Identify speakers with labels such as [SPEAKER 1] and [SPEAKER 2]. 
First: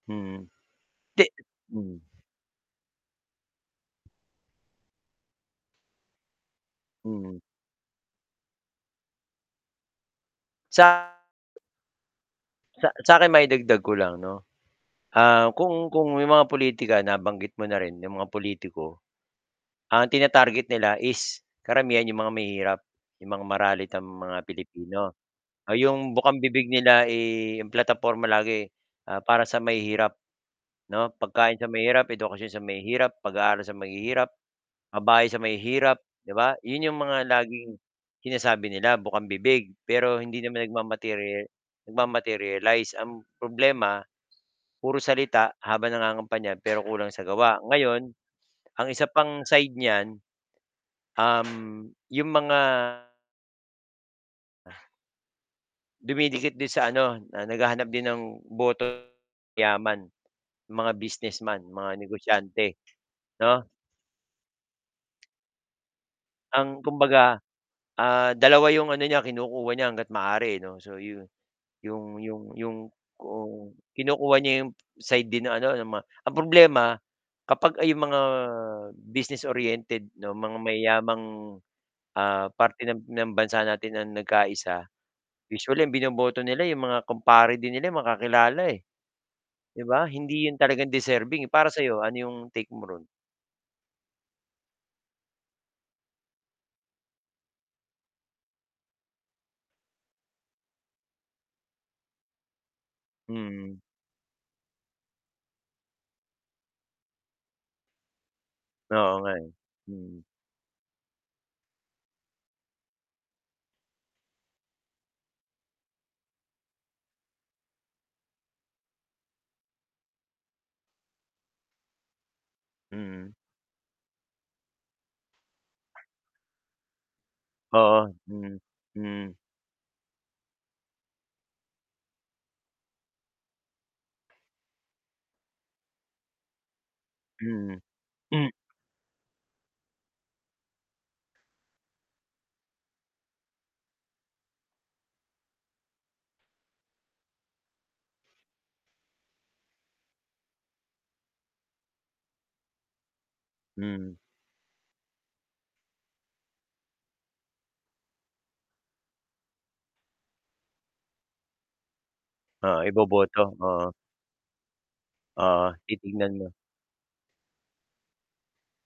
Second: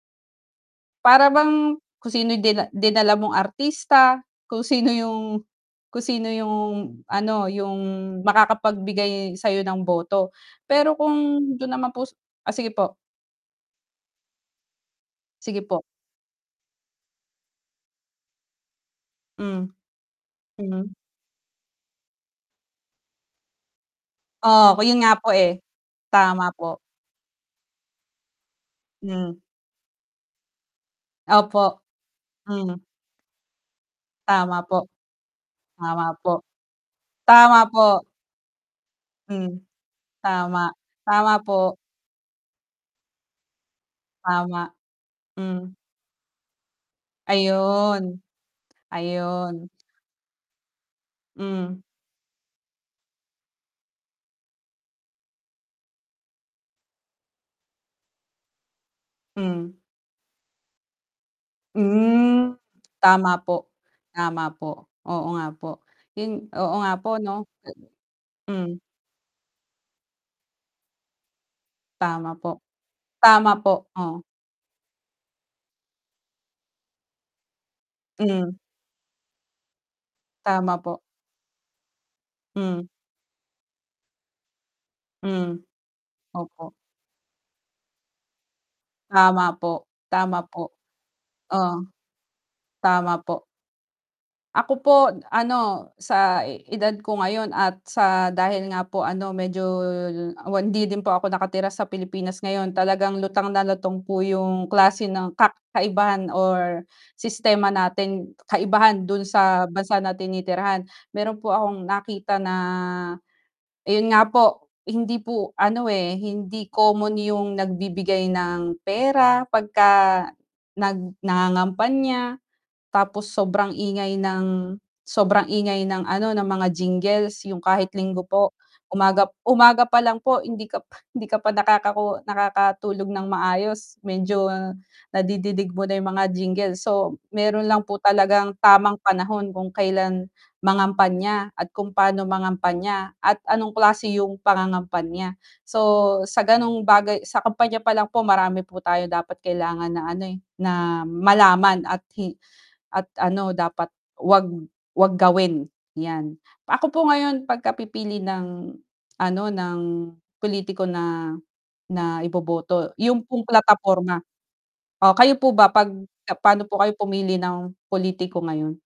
[SPEAKER 1] Mhm. 'Di
[SPEAKER 2] Para bang
[SPEAKER 1] hmm.
[SPEAKER 2] kung sino yung dina dinala mong artista, kung sino yung kung sino yung
[SPEAKER 1] Mm.
[SPEAKER 2] ano, yung makakapagbigay sayo ng boto, pero
[SPEAKER 1] Sa
[SPEAKER 2] kung dun naman po ah, sige
[SPEAKER 1] sa
[SPEAKER 2] po.
[SPEAKER 1] sa'kin maidagdag ko lang 'no, ah,
[SPEAKER 2] Sige po.
[SPEAKER 1] kung kung yung mga politika nabanggit mo na rin yung mga pulitiko
[SPEAKER 2] Hm.
[SPEAKER 1] ang tina-target
[SPEAKER 2] Hm.
[SPEAKER 1] nila is karamihan 'yong mga mahihirap, 'yong mga maralitang mga
[SPEAKER 2] Oo, ku
[SPEAKER 1] Pilipino,
[SPEAKER 2] yun nga po, eh,
[SPEAKER 1] ah, 'yong
[SPEAKER 2] tama
[SPEAKER 1] bukambibig
[SPEAKER 2] po.
[SPEAKER 1] nila, eh, 'yong plataporma lagi. Ah,
[SPEAKER 2] Hmm.
[SPEAKER 1] para sa mahihirap, 'no, pagkain sa
[SPEAKER 2] Opo,
[SPEAKER 1] mahirap, edukasyon sa
[SPEAKER 2] hmm.
[SPEAKER 1] mahihirap, pag-aaral sa mahihirap,
[SPEAKER 2] Tama po.
[SPEAKER 1] pabahay sa mahihirap,
[SPEAKER 2] Tama
[SPEAKER 1] 'di
[SPEAKER 2] po.
[SPEAKER 1] ba, 'yon 'yong mga
[SPEAKER 2] Tama
[SPEAKER 1] laging
[SPEAKER 2] po.
[SPEAKER 1] sinasabi nila
[SPEAKER 2] Hmm,
[SPEAKER 1] bukambibig. Pero hindi naman
[SPEAKER 2] tama, tama
[SPEAKER 1] nagma-material
[SPEAKER 2] po.
[SPEAKER 1] nag-ma-materialize, ang problema
[SPEAKER 2] Tama.
[SPEAKER 1] puro salita
[SPEAKER 2] Hmm.
[SPEAKER 1] habang nangangampanya pero kulang sa gawa. Ngayon,
[SPEAKER 2] Ayun.
[SPEAKER 1] ang isa pang
[SPEAKER 2] Ayun.
[SPEAKER 1] side niyan
[SPEAKER 2] Hmm.
[SPEAKER 1] um, yung mga dumidikit din sa ano ah, naghahanap din ng boto
[SPEAKER 2] Hmm.
[SPEAKER 1] sa yaman, mga businessman, yung mga
[SPEAKER 2] Hmm.
[SPEAKER 1] negosyante,
[SPEAKER 2] Tama
[SPEAKER 1] 'no?
[SPEAKER 2] po, tama po, oo nga po, yun oo
[SPEAKER 1] Ang
[SPEAKER 2] nga po no?
[SPEAKER 1] kumbaga ah,
[SPEAKER 2] A
[SPEAKER 1] 2
[SPEAKER 2] hmm.
[SPEAKER 1] 'yong ano niya kinukuha niya hangga't maaari, 'no so yun. 'Yong
[SPEAKER 2] Tama
[SPEAKER 1] 'yong
[SPEAKER 2] po,
[SPEAKER 1] 'yong
[SPEAKER 2] tama
[SPEAKER 1] kung
[SPEAKER 2] po, oo.
[SPEAKER 1] kinukuha niya 'yong side din ng ano mga ang problema kapag ay mga
[SPEAKER 2] Hmm.
[SPEAKER 1] business-oriented 'no, mga
[SPEAKER 2] Tama po.
[SPEAKER 1] mayayamang ah,
[SPEAKER 2] Hmm.
[SPEAKER 1] parte ng ng bansa natin ang nagkaisa,
[SPEAKER 2] Hmm.
[SPEAKER 1] usually ang binoboto nila
[SPEAKER 2] Opo.
[SPEAKER 1] yung mga kumpare din nila, eh, mga makakilala, eh.
[SPEAKER 2] Tama
[SPEAKER 1] 'Di
[SPEAKER 2] po,
[SPEAKER 1] ba
[SPEAKER 2] tama
[SPEAKER 1] hindi yun
[SPEAKER 2] po,
[SPEAKER 1] talagang deserving, para
[SPEAKER 2] oh,
[SPEAKER 1] sa'yo ano yung take mo ron?
[SPEAKER 2] tama po. Ako po n ano sa edad ko ngayon at sa dahil nga po ano medyo hindi din po ako nakatira sa Pilipinas ngayon talagang lutang na
[SPEAKER 1] Mm.
[SPEAKER 2] lutang po yung klase ng kak kaibahan or sistema natin kaibahan
[SPEAKER 1] Oo
[SPEAKER 2] dun
[SPEAKER 1] nga, eh,
[SPEAKER 2] sa bansa na
[SPEAKER 1] hmm.
[SPEAKER 2] tinitirahan, meron po akong nakita na, ayun nga po hindi po ano, eh, hindi common yung nagbibigay ng pera 'pagka nag nangangampanya, tapos
[SPEAKER 1] Mm.
[SPEAKER 2] sobrang ingay ng sobrang ingay ng ano ng mga jingles yung kahit
[SPEAKER 1] Oo,
[SPEAKER 2] linggo po,
[SPEAKER 1] hmm,
[SPEAKER 2] umaga
[SPEAKER 1] hmm.
[SPEAKER 2] umaga pa lang po hindi ka hindi ka pa nakakahu nakakatulog nang maayos, medyo nadidinig mo na yung mga jingle so, meron
[SPEAKER 1] Mm,
[SPEAKER 2] lang po
[SPEAKER 1] m
[SPEAKER 2] talagang tamang panahon kung kailan mangampanya at kung pa'no mangampanya at anong klase yung pangangampanya. So sa ganong bagay sa kampanya palang po marami po tayong dapat kailangan na ano, eh, na malaman at hi at ano dapat
[SPEAKER 1] Mhm.
[SPEAKER 2] 'wag 'wag gawin yan. Ako po ngayon pag ka pipili ng ano, ng pulitiko na, na
[SPEAKER 1] Oo,
[SPEAKER 2] iboboto yun
[SPEAKER 1] iboboto,
[SPEAKER 2] pong
[SPEAKER 1] oo.
[SPEAKER 2] plataporma o kayo po ba
[SPEAKER 1] Oo,
[SPEAKER 2] 'pag
[SPEAKER 1] titignan mo.
[SPEAKER 2] paano po kayo pumili ng pulitiko ngayon?